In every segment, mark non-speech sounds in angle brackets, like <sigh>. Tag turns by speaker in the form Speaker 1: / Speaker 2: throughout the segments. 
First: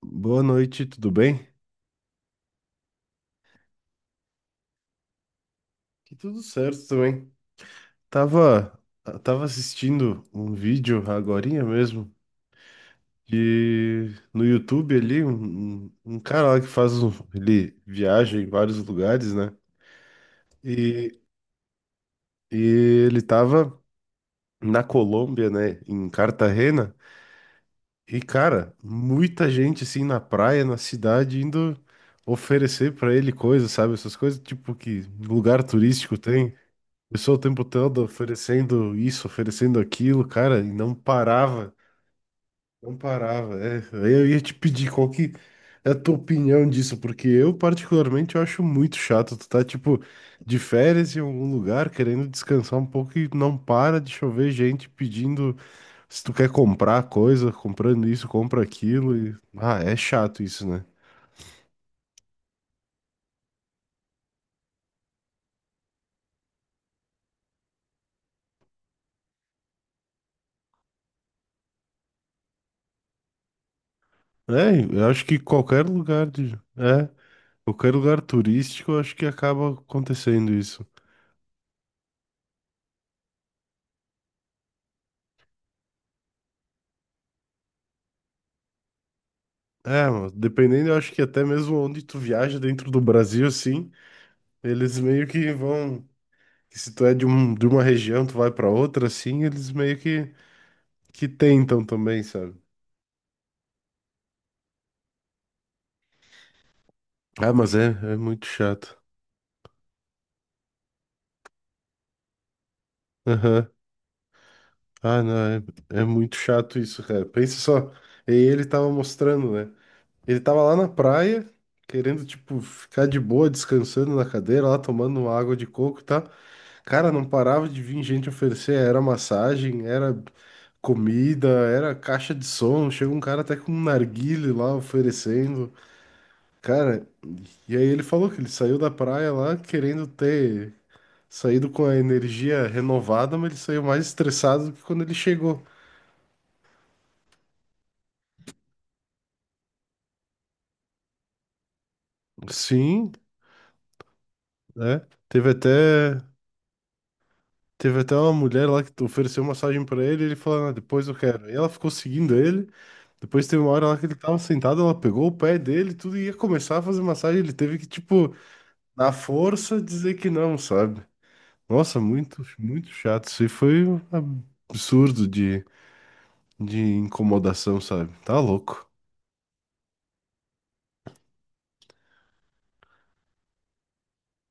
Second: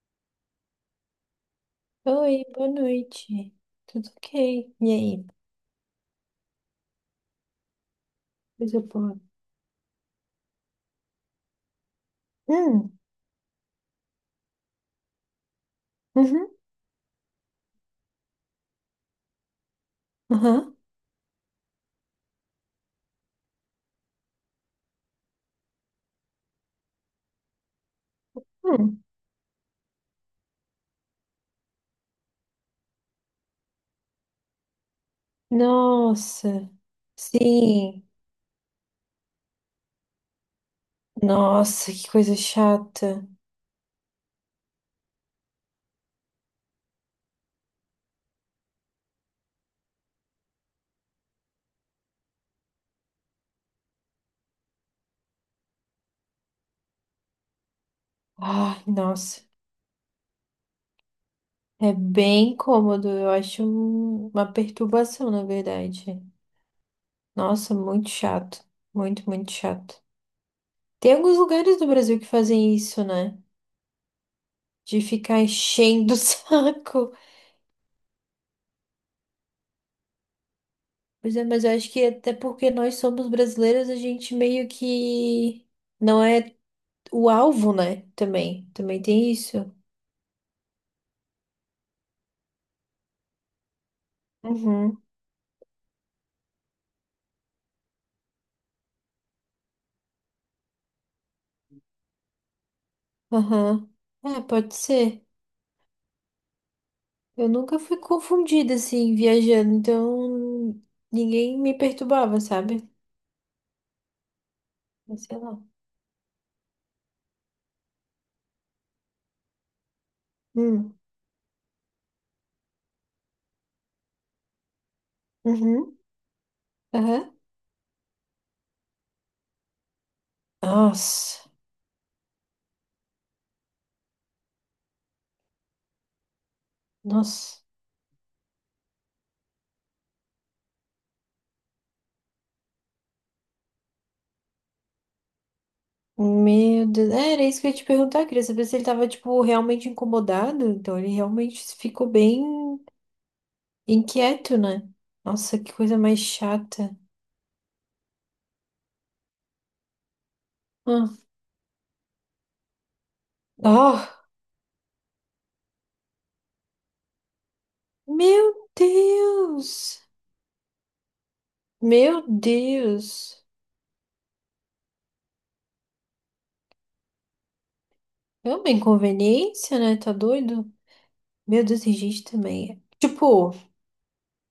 Speaker 1: Boa noite, tudo bem?
Speaker 2: Oi, boa noite. Tudo ok? E aí?
Speaker 1: Que tudo certo também. Tava,
Speaker 2: Coisa boa.
Speaker 1: tava assistindo um vídeo agorinha mesmo,
Speaker 2: Hum,
Speaker 1: de no YouTube ali, um
Speaker 2: uhum,
Speaker 1: cara lá que faz um, ele viaja em vários lugares, né?
Speaker 2: aham,
Speaker 1: E, e ele tava na Colômbia, né, em Cartagena, e cara,
Speaker 2: hum.
Speaker 1: muita gente assim na praia, na cidade, indo oferecer pra ele coisas, sabe? Essas coisas tipo que lugar turístico tem.
Speaker 2: Nossa,
Speaker 1: Pessoal, o tempo todo
Speaker 2: sim.
Speaker 1: oferecendo isso, oferecendo aquilo, cara, e não parava,
Speaker 2: Nossa, que coisa
Speaker 1: não
Speaker 2: chata.
Speaker 1: parava. É, aí eu ia te pedir qual que é a tua opinião disso, porque eu particularmente eu acho muito chato. Tu tá, tipo, de férias em algum lugar, querendo descansar um pouco e não para de chover gente pedindo se tu quer comprar coisa, comprando isso, compra
Speaker 2: Ai,
Speaker 1: aquilo. E...
Speaker 2: nossa.
Speaker 1: Ah, é chato isso, né?
Speaker 2: É bem cômodo, eu acho uma perturbação, na verdade. Nossa, muito chato. Muito, muito chato. Tem alguns lugares do Brasil que fazem isso, né?
Speaker 1: É,
Speaker 2: De
Speaker 1: eu acho que
Speaker 2: ficar
Speaker 1: qualquer
Speaker 2: enchendo o <laughs>
Speaker 1: lugar de... É,
Speaker 2: saco.
Speaker 1: qualquer lugar turístico, eu acho que acaba acontecendo isso.
Speaker 2: Pois é, mas eu acho que até porque nós somos brasileiros, a gente meio que não é o alvo, né? Também. Também tem isso.
Speaker 1: É, mano, dependendo, eu acho que até mesmo onde tu viaja dentro do Brasil, assim, eles
Speaker 2: Uhum.
Speaker 1: meio que vão. Que Se tu é de, um, de uma região, tu vai pra outra, assim, eles meio que tentam também, sabe?
Speaker 2: Aham. É, pode ser. Eu
Speaker 1: Ah, mas
Speaker 2: nunca
Speaker 1: é,
Speaker 2: fui
Speaker 1: é muito
Speaker 2: confundida
Speaker 1: chato.
Speaker 2: assim, viajando, então ninguém me perturbava, sabe?
Speaker 1: Aham. Ah,
Speaker 2: Mas
Speaker 1: não,
Speaker 2: Sei lá.
Speaker 1: é, é muito chato isso, cara. Pensa só. E ele tava mostrando, né? Ele tava lá na
Speaker 2: Hum.
Speaker 1: praia, querendo, tipo, ficar de boa, descansando na cadeira, lá tomando água de
Speaker 2: Uhum.
Speaker 1: coco e tal. Cara, não
Speaker 2: Aham.
Speaker 1: parava de vir gente oferecer, era massagem, era comida,
Speaker 2: Nossa.
Speaker 1: era caixa de som. Chega um cara até com um narguilé lá oferecendo. Cara,
Speaker 2: Nossa.
Speaker 1: e aí ele falou que ele saiu da praia lá querendo ter saído com a energia renovada, mas ele saiu mais estressado do que quando ele chegou.
Speaker 2: Meu Deus. É, era isso que eu ia te perguntar, queria saber se ele tava, tipo, realmente incomodado. Então ele realmente ficou bem.
Speaker 1: Sim,
Speaker 2: Inquieto, né?
Speaker 1: né? Teve
Speaker 2: Nossa, que coisa mais
Speaker 1: até.
Speaker 2: chata.
Speaker 1: Teve até uma mulher lá que ofereceu massagem pra ele, e ele falou, "Ah, depois eu
Speaker 2: Ah.
Speaker 1: quero." E ela ficou seguindo ele. Depois teve uma hora lá que ele
Speaker 2: Oh,
Speaker 1: tava sentado, ela pegou o pé dele, e tudo e ia começar a fazer massagem. Ele teve que, tipo,
Speaker 2: meu
Speaker 1: na força
Speaker 2: Deus!
Speaker 1: dizer que não, sabe? Nossa,
Speaker 2: Meu
Speaker 1: muito, muito chato. Isso
Speaker 2: Deus!
Speaker 1: aí foi um absurdo de incomodação, sabe? Tá
Speaker 2: É uma
Speaker 1: louco.
Speaker 2: inconveniência, né? Tá doido? Meu Deus, tem gente também. Tipo,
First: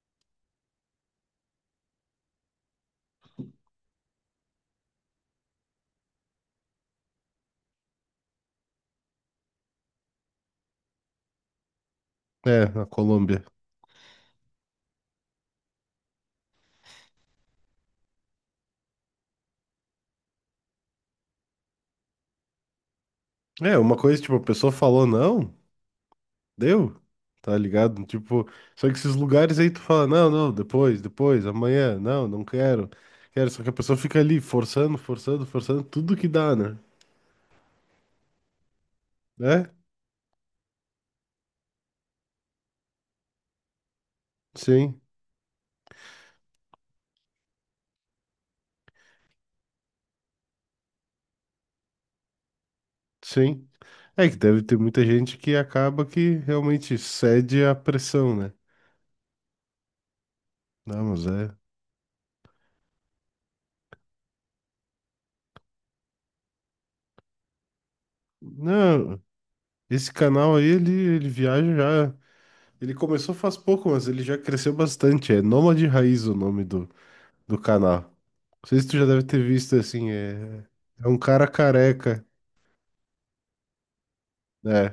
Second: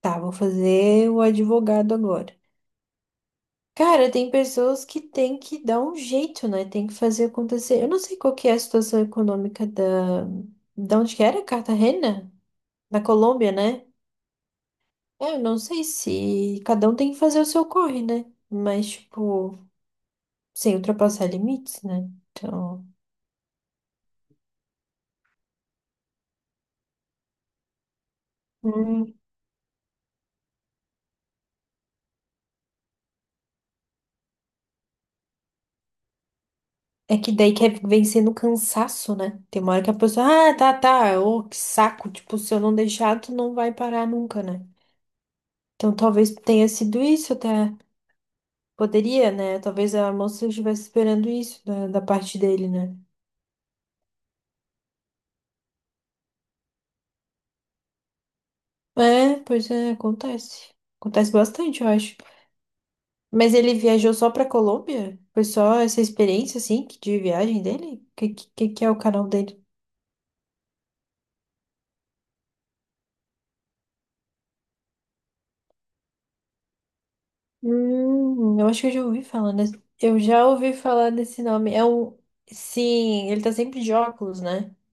Speaker 2: tá, vou fazer o advogado agora. Cara, tem pessoas que tem que dar um jeito, né? Tem que fazer acontecer. Eu não sei qual que é a situação econômica da... Da onde que era? Cartagena?
Speaker 1: É, a
Speaker 2: Da
Speaker 1: Colômbia.
Speaker 2: Colômbia, né? É, eu não sei se cada um tem que fazer o seu corre, né? Mas, tipo, sem ultrapassar limites, né? Então.
Speaker 1: É, uma coisa, tipo, a pessoa falou não, deu, tá ligado? Tipo, só que
Speaker 2: Hum.
Speaker 1: esses lugares aí tu fala, não, não, depois, depois, amanhã, não, não quero, quero. Só que a pessoa fica ali forçando, forçando, forçando, tudo que dá, né?
Speaker 2: É que daí quer vencer no cansaço, né? Tem
Speaker 1: É,
Speaker 2: uma hora que a pessoa, ah, tá, tá, ô, que saco. Tipo, se eu não deixar, tu não vai parar nunca, né?
Speaker 1: sim,
Speaker 2: Então talvez tenha sido isso até. Poderia, né? Talvez a moça estivesse esperando isso da parte dele, né?
Speaker 1: sim. É que deve ter muita gente que acaba que realmente cede à pressão, né?
Speaker 2: É, pois é, acontece.
Speaker 1: Não, mas
Speaker 2: Acontece
Speaker 1: é.
Speaker 2: bastante, eu acho. Mas ele viajou só pra Colômbia? Foi só essa experiência, assim, de viagem dele? O que que é o
Speaker 1: Não,
Speaker 2: canal dele?
Speaker 1: esse canal aí, ele viaja já. Ele começou faz pouco, mas ele já cresceu bastante. É Nômade Raiz o nome do, do canal.
Speaker 2: Eu
Speaker 1: Não sei
Speaker 2: acho que
Speaker 1: se
Speaker 2: eu
Speaker 1: tu já
Speaker 2: já
Speaker 1: deve
Speaker 2: ouvi
Speaker 1: ter
Speaker 2: falar
Speaker 1: visto
Speaker 2: nesse...
Speaker 1: assim.
Speaker 2: Eu já
Speaker 1: É,
Speaker 2: ouvi
Speaker 1: é
Speaker 2: falar
Speaker 1: um
Speaker 2: desse
Speaker 1: cara
Speaker 2: nome. É um...
Speaker 1: careca,
Speaker 2: Sim, ele tá sempre de óculos, né?
Speaker 1: né?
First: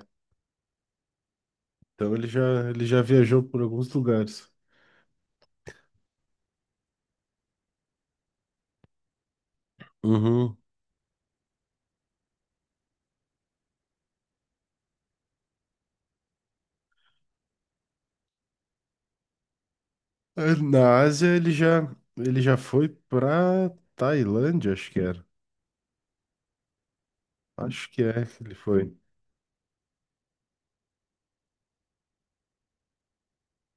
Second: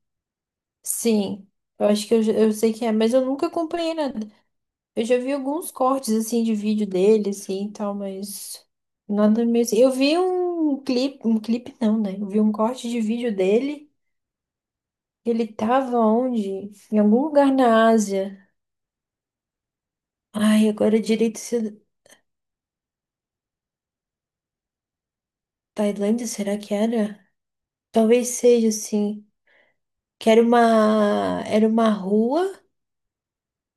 Speaker 2: Sim. Eu acho
Speaker 1: Então
Speaker 2: que eu, já- eu sei
Speaker 1: ele
Speaker 2: quem é,
Speaker 1: já
Speaker 2: mas eu
Speaker 1: viajou
Speaker 2: nunca
Speaker 1: por alguns
Speaker 2: acompanhei nada.
Speaker 1: lugares.
Speaker 2: Eu já vi alguns cortes, assim, de vídeo dele, assim, e tal, mas... Nada mesmo. Eu vi
Speaker 1: Uhum.
Speaker 2: um clipe... Um clipe não, né? Eu vi um corte de vídeo dele. Ele tava onde? Em algum lugar na Ásia.
Speaker 1: É,
Speaker 2: Ai,
Speaker 1: na
Speaker 2: agora
Speaker 1: Ásia
Speaker 2: direito se.
Speaker 1: ele já foi pra Tailândia, acho que era.
Speaker 2: Tailândia, será que era?
Speaker 1: Acho que é
Speaker 2: Talvez
Speaker 1: que ele
Speaker 2: seja
Speaker 1: foi.
Speaker 2: assim. Que era uma rua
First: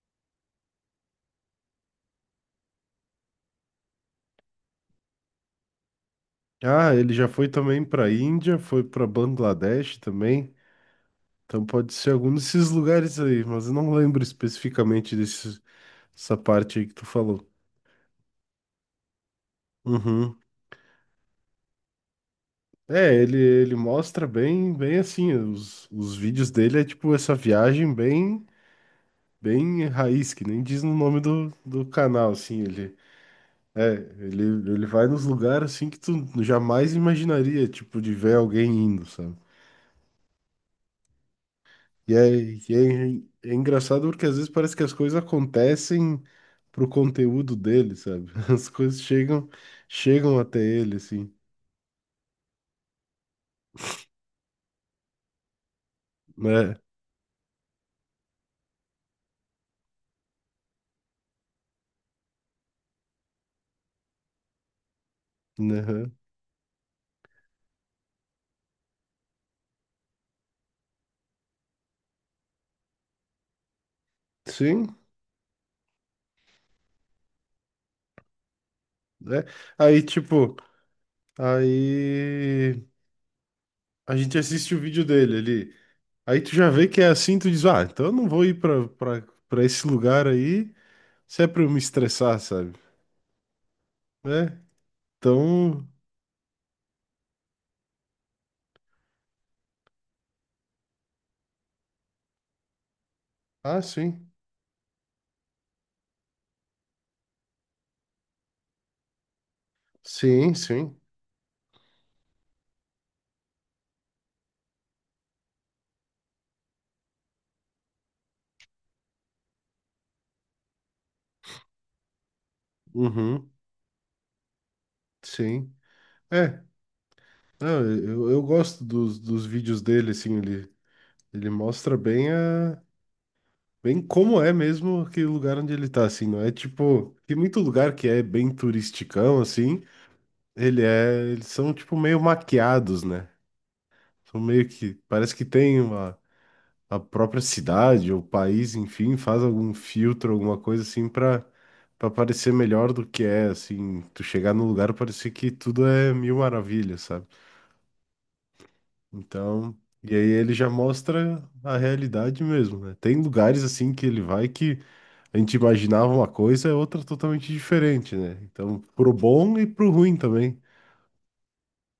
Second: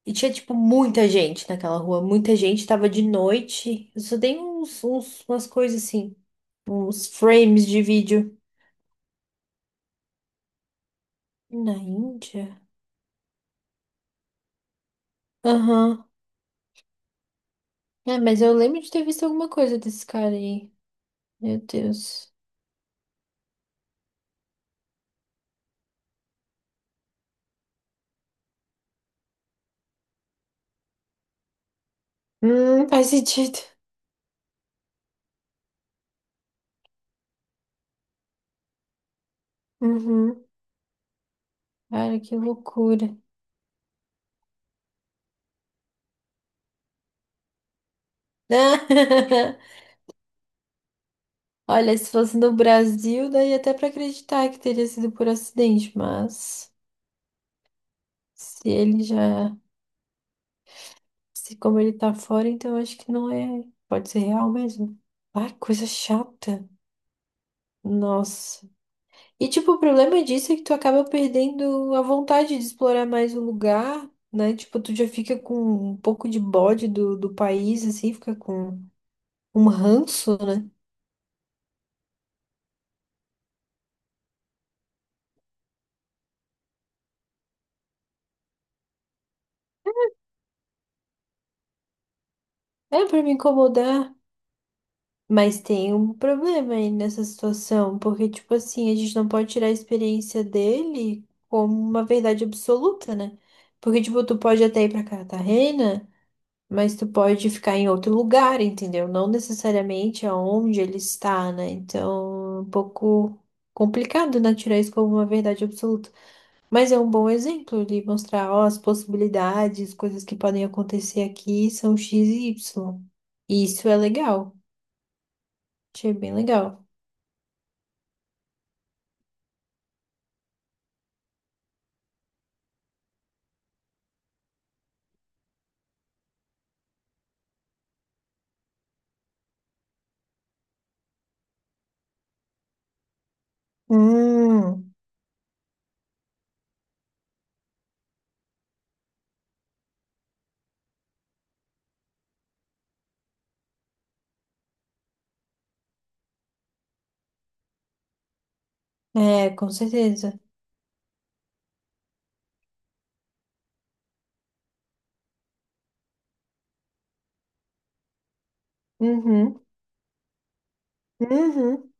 Speaker 2: e tinha tipo muita gente naquela rua, muita gente, tava de noite. Eu só dei uns, uns umas coisas assim,
Speaker 1: Ah,
Speaker 2: uns
Speaker 1: ele já foi
Speaker 2: frames de
Speaker 1: também pra
Speaker 2: vídeo
Speaker 1: Índia, foi pra Bangladesh também. Então
Speaker 2: na
Speaker 1: pode ser algum
Speaker 2: Índia.
Speaker 1: desses lugares aí, mas eu não lembro especificamente desse,
Speaker 2: Aham.
Speaker 1: dessa parte aí que tu falou.
Speaker 2: É, mas eu lembro de ter visto alguma coisa desse cara
Speaker 1: Uhum.
Speaker 2: aí. Meu Deus.
Speaker 1: É, ele mostra bem, bem assim, os vídeos dele é tipo essa viagem bem, bem raiz, que nem diz no nome do, do canal, assim, ele,
Speaker 2: Faz sentido.
Speaker 1: é, ele, ele vai nos lugares assim que tu jamais imaginaria, tipo, de ver alguém indo, sabe?
Speaker 2: Uhum. Cara, que loucura.
Speaker 1: E é, é engraçado porque às vezes parece que as coisas acontecem pro conteúdo dele, sabe? <laughs> As coisas chegam,
Speaker 2: <laughs>
Speaker 1: chegam até ele, assim,
Speaker 2: Olha, se fosse no Brasil, daí até pra acreditar que teria sido por acidente, mas
Speaker 1: É,
Speaker 2: se ele já, se como ele tá fora, então acho que não é, pode ser real mesmo. Ah, coisa
Speaker 1: né?
Speaker 2: chata. Nossa. E tipo, o problema disso é que tu acaba perdendo a vontade de explorar mais o lugar, né? Tipo, tu
Speaker 1: Sim,
Speaker 2: já fica com um pouco de bode do país, assim, fica com
Speaker 1: né?
Speaker 2: um
Speaker 1: Aí,
Speaker 2: ranço,
Speaker 1: tipo,
Speaker 2: né?
Speaker 1: aí a gente assiste o vídeo dele ali. Aí tu já vê que é assim, tu diz, ah, então eu não vou ir pra, pra, pra esse lugar aí se é pra eu me estressar, sabe?
Speaker 2: É pra me incomodar.
Speaker 1: Né?
Speaker 2: Mas
Speaker 1: Então,
Speaker 2: tem um problema aí nessa situação, porque, tipo assim, a gente não pode tirar a experiência dele como uma verdade absoluta, né?
Speaker 1: ah,
Speaker 2: Porque, tipo,
Speaker 1: sim.
Speaker 2: tu pode até ir pra Cartagena, mas tu pode ficar em outro lugar, entendeu? Não necessariamente
Speaker 1: Sim,
Speaker 2: aonde
Speaker 1: sim.
Speaker 2: ele está, né? Então, é um pouco complicado, né? Tirar isso como uma verdade absoluta. Mas é um bom exemplo de mostrar, ó, as possibilidades, coisas que podem acontecer aqui são X e Y.
Speaker 1: Uhum,
Speaker 2: E isso é legal.
Speaker 1: sim.
Speaker 2: Achei bem
Speaker 1: É,
Speaker 2: legal.
Speaker 1: não, eu gosto dos, dos vídeos dele, assim, ele mostra bem a, bem, como é mesmo aquele lugar onde ele tá, assim, não é tipo, tem muito lugar que é bem turisticão, assim, ele é, eles são tipo meio maquiados, né? São meio
Speaker 2: Hum,
Speaker 1: que, parece que tem uma, a própria cidade ou país, enfim, faz algum filtro, alguma coisa assim pra, pra parecer melhor do que é, assim, tu chegar no lugar parecer que tudo é mil maravilhas, sabe?
Speaker 2: é, com
Speaker 1: Então, e aí
Speaker 2: certeza.
Speaker 1: ele já mostra a realidade mesmo, né? Tem lugares assim que ele vai que a gente imaginava uma coisa, é outra totalmente diferente, né? Então, pro bom
Speaker 2: Uhum,
Speaker 1: e pro ruim também.
Speaker 2: uhum.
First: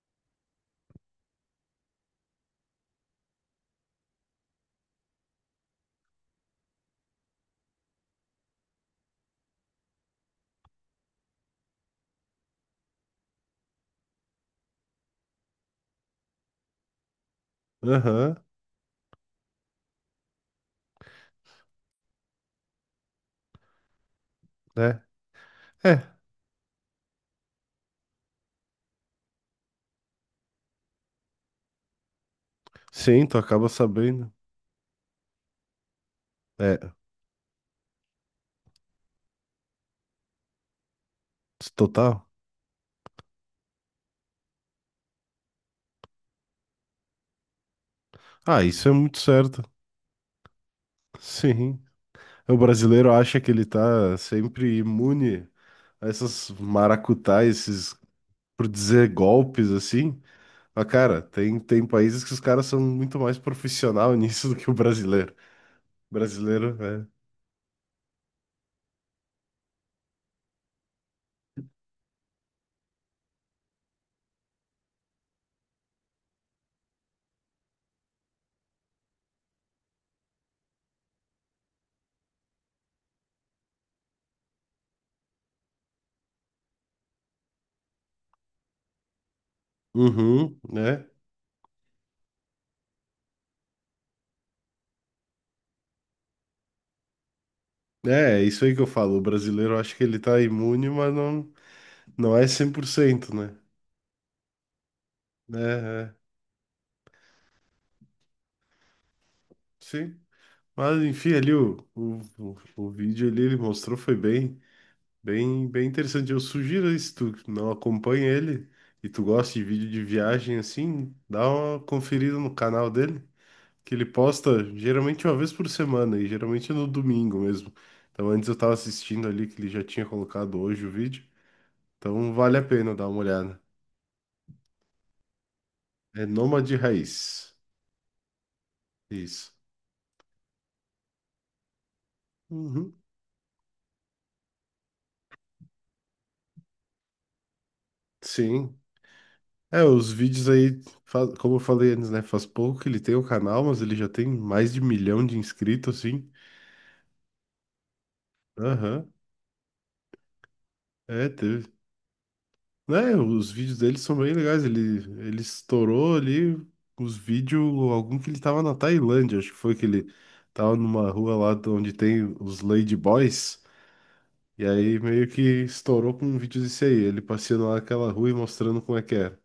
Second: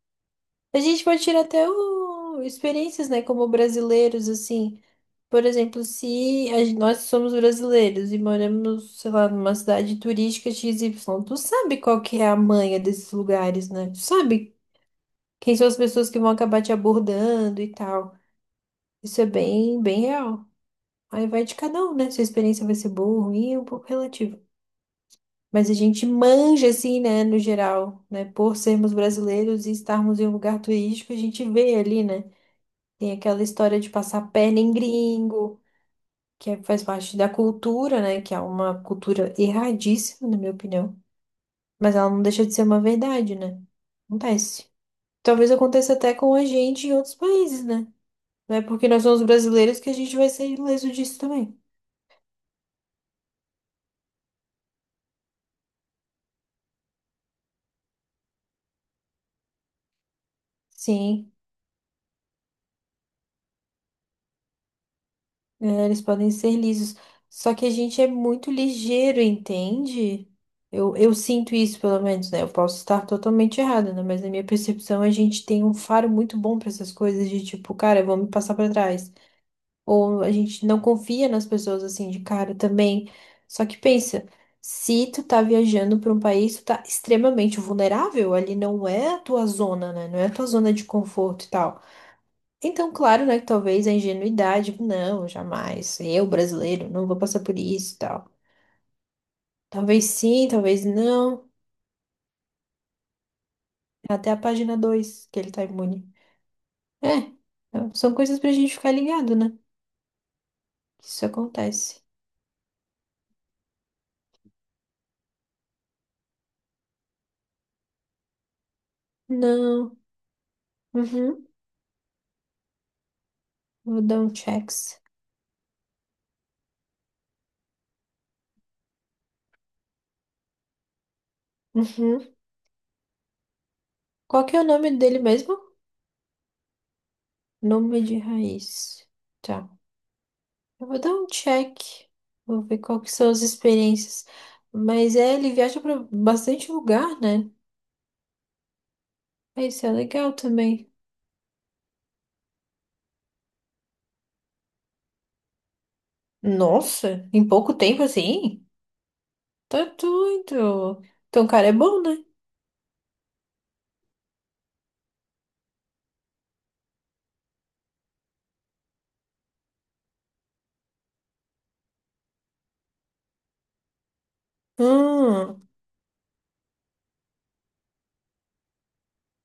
Speaker 2: A gente pode tirar até experiências, né, como brasileiros, assim. Por exemplo, se nós somos brasileiros e moramos, sei lá, numa cidade turística XY, tu sabe qual que é a manha desses lugares, né? Tu sabe quem são as pessoas que vão acabar te abordando e tal.
Speaker 1: Aham,
Speaker 2: Isso é bem, bem real. Aí vai de cada um, né? Se a experiência vai ser boa ou ruim, é um pouco relativo.
Speaker 1: né?
Speaker 2: Mas a
Speaker 1: É,
Speaker 2: gente manja, assim, né, no geral, né? Por sermos brasileiros e estarmos em um lugar turístico, a gente vê ali, né? Tem
Speaker 1: sim, tu
Speaker 2: aquela
Speaker 1: acaba
Speaker 2: história de passar a
Speaker 1: sabendo.
Speaker 2: perna em gringo, faz
Speaker 1: É,
Speaker 2: parte da cultura, né? Que é uma cultura erradíssima, na minha opinião. Mas ela não
Speaker 1: total.
Speaker 2: deixa de ser uma verdade, né? Acontece. Talvez aconteça até com a gente em outros países, né? Não é
Speaker 1: Ah, isso
Speaker 2: porque
Speaker 1: é
Speaker 2: nós
Speaker 1: muito
Speaker 2: somos
Speaker 1: certo.
Speaker 2: brasileiros que a gente vai ser ileso disso também.
Speaker 1: Sim. O brasileiro acha que ele tá sempre imune a essas maracutais, esses, por dizer, golpes assim. Mas, cara,
Speaker 2: Sim.
Speaker 1: tem países que os caras são muito mais profissional <laughs> nisso do que o brasileiro.
Speaker 2: É, eles podem ser
Speaker 1: Brasileiro,
Speaker 2: lisos.
Speaker 1: é.
Speaker 2: Só que a gente é muito ligeiro, entende? Eu sinto isso, pelo menos, né? Eu posso estar totalmente errada, né? Mas na minha percepção, a gente tem um faro muito bom para essas coisas de tipo, cara, vamos passar para trás. Ou a gente não confia nas pessoas assim de cara também. Só que pensa, se tu tá viajando para um país, tu tá extremamente vulnerável. Ali não é a tua zona, né? Não é a tua
Speaker 1: Uhum,
Speaker 2: zona de
Speaker 1: né?
Speaker 2: conforto e tal. Então, claro, né, que talvez a ingenuidade, não, jamais, eu brasileiro, não vou passar por isso e tal.
Speaker 1: É, é isso aí que eu falo. O brasileiro eu acho
Speaker 2: Talvez
Speaker 1: que ele tá
Speaker 2: sim, talvez
Speaker 1: imune, mas não,
Speaker 2: não,
Speaker 1: não é 100%, né?
Speaker 2: até a página 2 que ele
Speaker 1: É,
Speaker 2: tá imune.
Speaker 1: é.
Speaker 2: É, é, são coisas pra gente ficar ligado, né?
Speaker 1: Sim. Mas,
Speaker 2: que Isso
Speaker 1: enfim, ali o,
Speaker 2: acontece.
Speaker 1: o, o, o vídeo ali ele mostrou foi bem, bem, bem interessante. Eu sugiro aí, se tu não acompanha ele e tu gosta de vídeo
Speaker 2: Não,
Speaker 1: de viagem assim,
Speaker 2: uhum,
Speaker 1: dá uma conferida no canal dele. Que
Speaker 2: vou
Speaker 1: ele
Speaker 2: dar um
Speaker 1: posta
Speaker 2: checks.
Speaker 1: geralmente uma vez por semana e geralmente é no domingo mesmo. Então antes eu tava assistindo ali que ele já tinha colocado hoje o vídeo.
Speaker 2: Uhum.
Speaker 1: Então vale a pena dar uma olhada.
Speaker 2: Qual que é o nome dele mesmo?
Speaker 1: É Nômade Raiz.
Speaker 2: Nome de raiz.
Speaker 1: Isso.
Speaker 2: Tá, eu vou dar um check, vou ver
Speaker 1: Uhum.
Speaker 2: qual que são as experiências. Mas é, ele viaja pra bastante lugar, né?
Speaker 1: Sim.
Speaker 2: Ah,
Speaker 1: É,
Speaker 2: Isso é
Speaker 1: os
Speaker 2: legal
Speaker 1: vídeos aí,
Speaker 2: também.
Speaker 1: como eu falei antes, né? Faz pouco que ele tem o canal, mas ele já tem mais de milhão de inscritos, assim.
Speaker 2: Nossa, em pouco tempo assim?
Speaker 1: Aham.
Speaker 2: Tá doido.
Speaker 1: É,
Speaker 2: Então o
Speaker 1: teve,
Speaker 2: cara é bom, né?
Speaker 1: né, os vídeos dele são bem legais. Ele estourou ali os vídeos, algum que ele tava na Tailândia, acho que foi que ele tava numa rua lá de onde tem os Lady Boys, e aí meio que
Speaker 2: Hum,
Speaker 1: estourou com um vídeo desse aí, ele passeando lá naquela rua e mostrando como é que era.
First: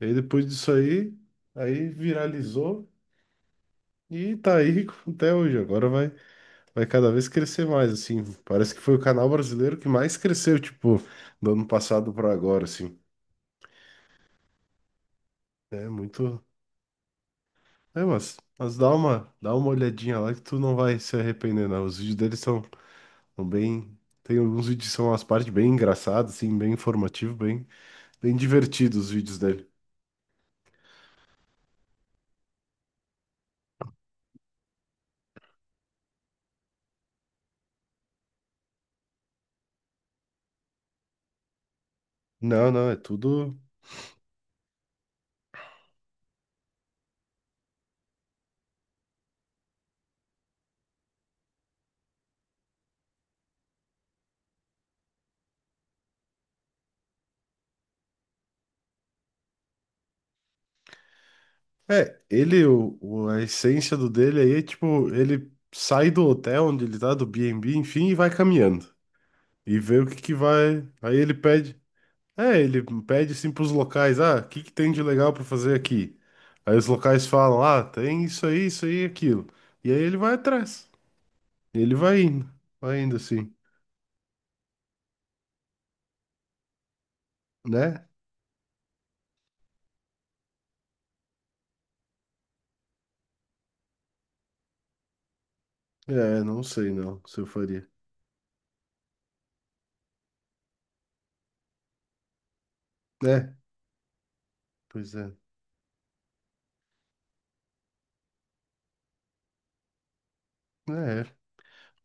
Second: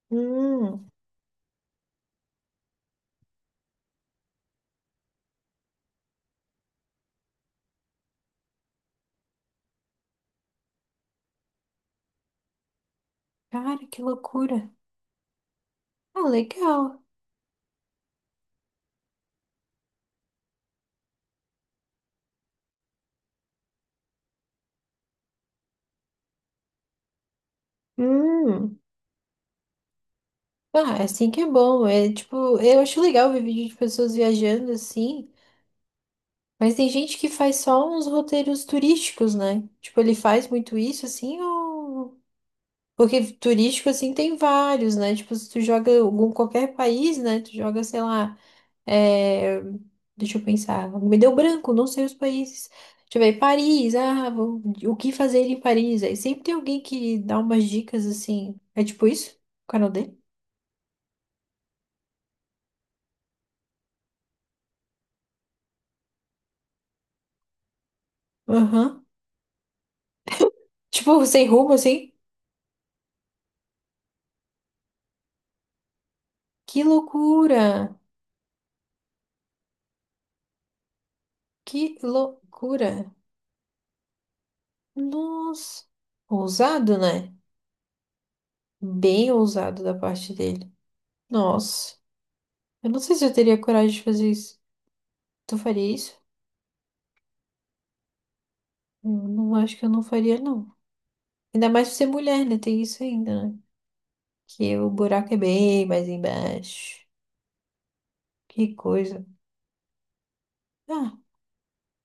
Speaker 1: E aí depois disso
Speaker 2: hum.
Speaker 1: aí, aí viralizou e tá aí <laughs> até hoje. Agora vai, vai cada vez crescer mais, assim. Parece que foi o canal brasileiro que mais cresceu, tipo, do ano passado pra agora, assim.
Speaker 2: Cara, que loucura.
Speaker 1: É
Speaker 2: Ah,
Speaker 1: muito,
Speaker 2: legal.
Speaker 1: é, mas dá uma olhadinha lá que tu não vai se arrepender, não. Os vídeos deles são, são bem. Tem alguns vídeos que são as partes bem engraçadas, assim, bem informativo, bem, bem
Speaker 2: Hum.
Speaker 1: divertidos os vídeos dele.
Speaker 2: Ah, é assim que é bom. É tipo, eu acho legal ver vídeo de pessoas viajando assim. Mas tem gente que faz só uns roteiros turísticos, né? Tipo, ele faz muito isso assim ou.
Speaker 1: Não, não, é
Speaker 2: Porque
Speaker 1: tudo.
Speaker 2: turístico assim tem vários, né? Tipo, se tu joga algum qualquer país, né? Tu joga, sei lá. É, deixa eu pensar. Me deu branco, não sei os países. Deixa eu ver, Paris, ah, o que fazer em Paris? Aí sempre tem alguém que dá umas dicas assim. É tipo isso? O canal dele?
Speaker 1: É, ele, o a essência do dele aí é tipo, ele sai do hotel onde ele tá, do B&B, enfim, e vai caminhando.
Speaker 2: Aham.
Speaker 1: E vê o que que vai. Aí
Speaker 2: Tipo, <laughs>
Speaker 1: ele
Speaker 2: sem rumo,
Speaker 1: pede.
Speaker 2: assim?
Speaker 1: É, ele pede assim pros locais, ah, o que que tem de legal pra fazer aqui? Aí
Speaker 2: Que
Speaker 1: os locais falam,
Speaker 2: loucura!
Speaker 1: ah, tem isso aí, e aquilo. E aí ele vai atrás. E
Speaker 2: Que
Speaker 1: ele
Speaker 2: loucura!
Speaker 1: vai indo assim,
Speaker 2: Nossa! Ousado, né?
Speaker 1: né?
Speaker 2: Bem ousado da parte dele. Nossa, eu não sei se eu teria coragem de fazer isso. Tu faria isso?
Speaker 1: É, não sei não, se eu faria.
Speaker 2: Eu não acho que eu não faria, não. Ainda mais por ser mulher, né? Tem isso ainda,
Speaker 1: É,
Speaker 2: né? que o
Speaker 1: pois é.
Speaker 2: buraco é bem mais embaixo. Que coisa. Ah,
Speaker 1: É,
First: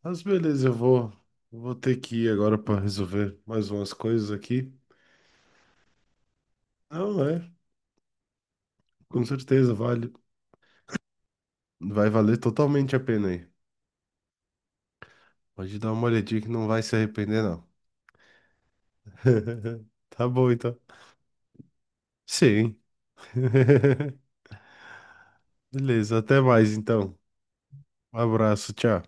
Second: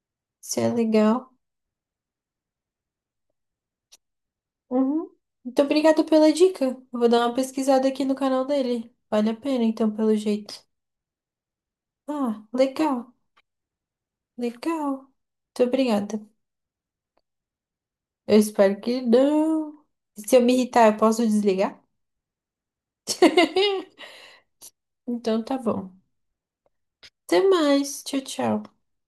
Speaker 1: mas
Speaker 2: isso
Speaker 1: beleza, eu
Speaker 2: é
Speaker 1: vou,
Speaker 2: legal.
Speaker 1: vou ter que ir agora pra resolver mais umas coisas aqui.
Speaker 2: Uhum. Muito obrigada pela dica. Eu vou
Speaker 1: Não,
Speaker 2: dar uma
Speaker 1: é,
Speaker 2: pesquisada aqui no canal dele.
Speaker 1: com
Speaker 2: Vale a pena,
Speaker 1: certeza
Speaker 2: então,
Speaker 1: vale,
Speaker 2: pelo jeito.
Speaker 1: vai valer
Speaker 2: Ah,
Speaker 1: totalmente a
Speaker 2: legal,
Speaker 1: pena aí.
Speaker 2: legal. Muito
Speaker 1: Pode dar uma
Speaker 2: obrigada.
Speaker 1: olhadinha que não vai se arrepender não.
Speaker 2: Eu espero que não.
Speaker 1: <laughs> Tá
Speaker 2: Se eu
Speaker 1: bom
Speaker 2: me
Speaker 1: então.
Speaker 2: irritar, eu posso desligar?
Speaker 1: Sim.
Speaker 2: <laughs>
Speaker 1: <laughs>
Speaker 2: Então tá bom.
Speaker 1: Beleza, até mais então.
Speaker 2: Até mais.
Speaker 1: Um
Speaker 2: Tchau, tchau.
Speaker 1: abraço, tchau.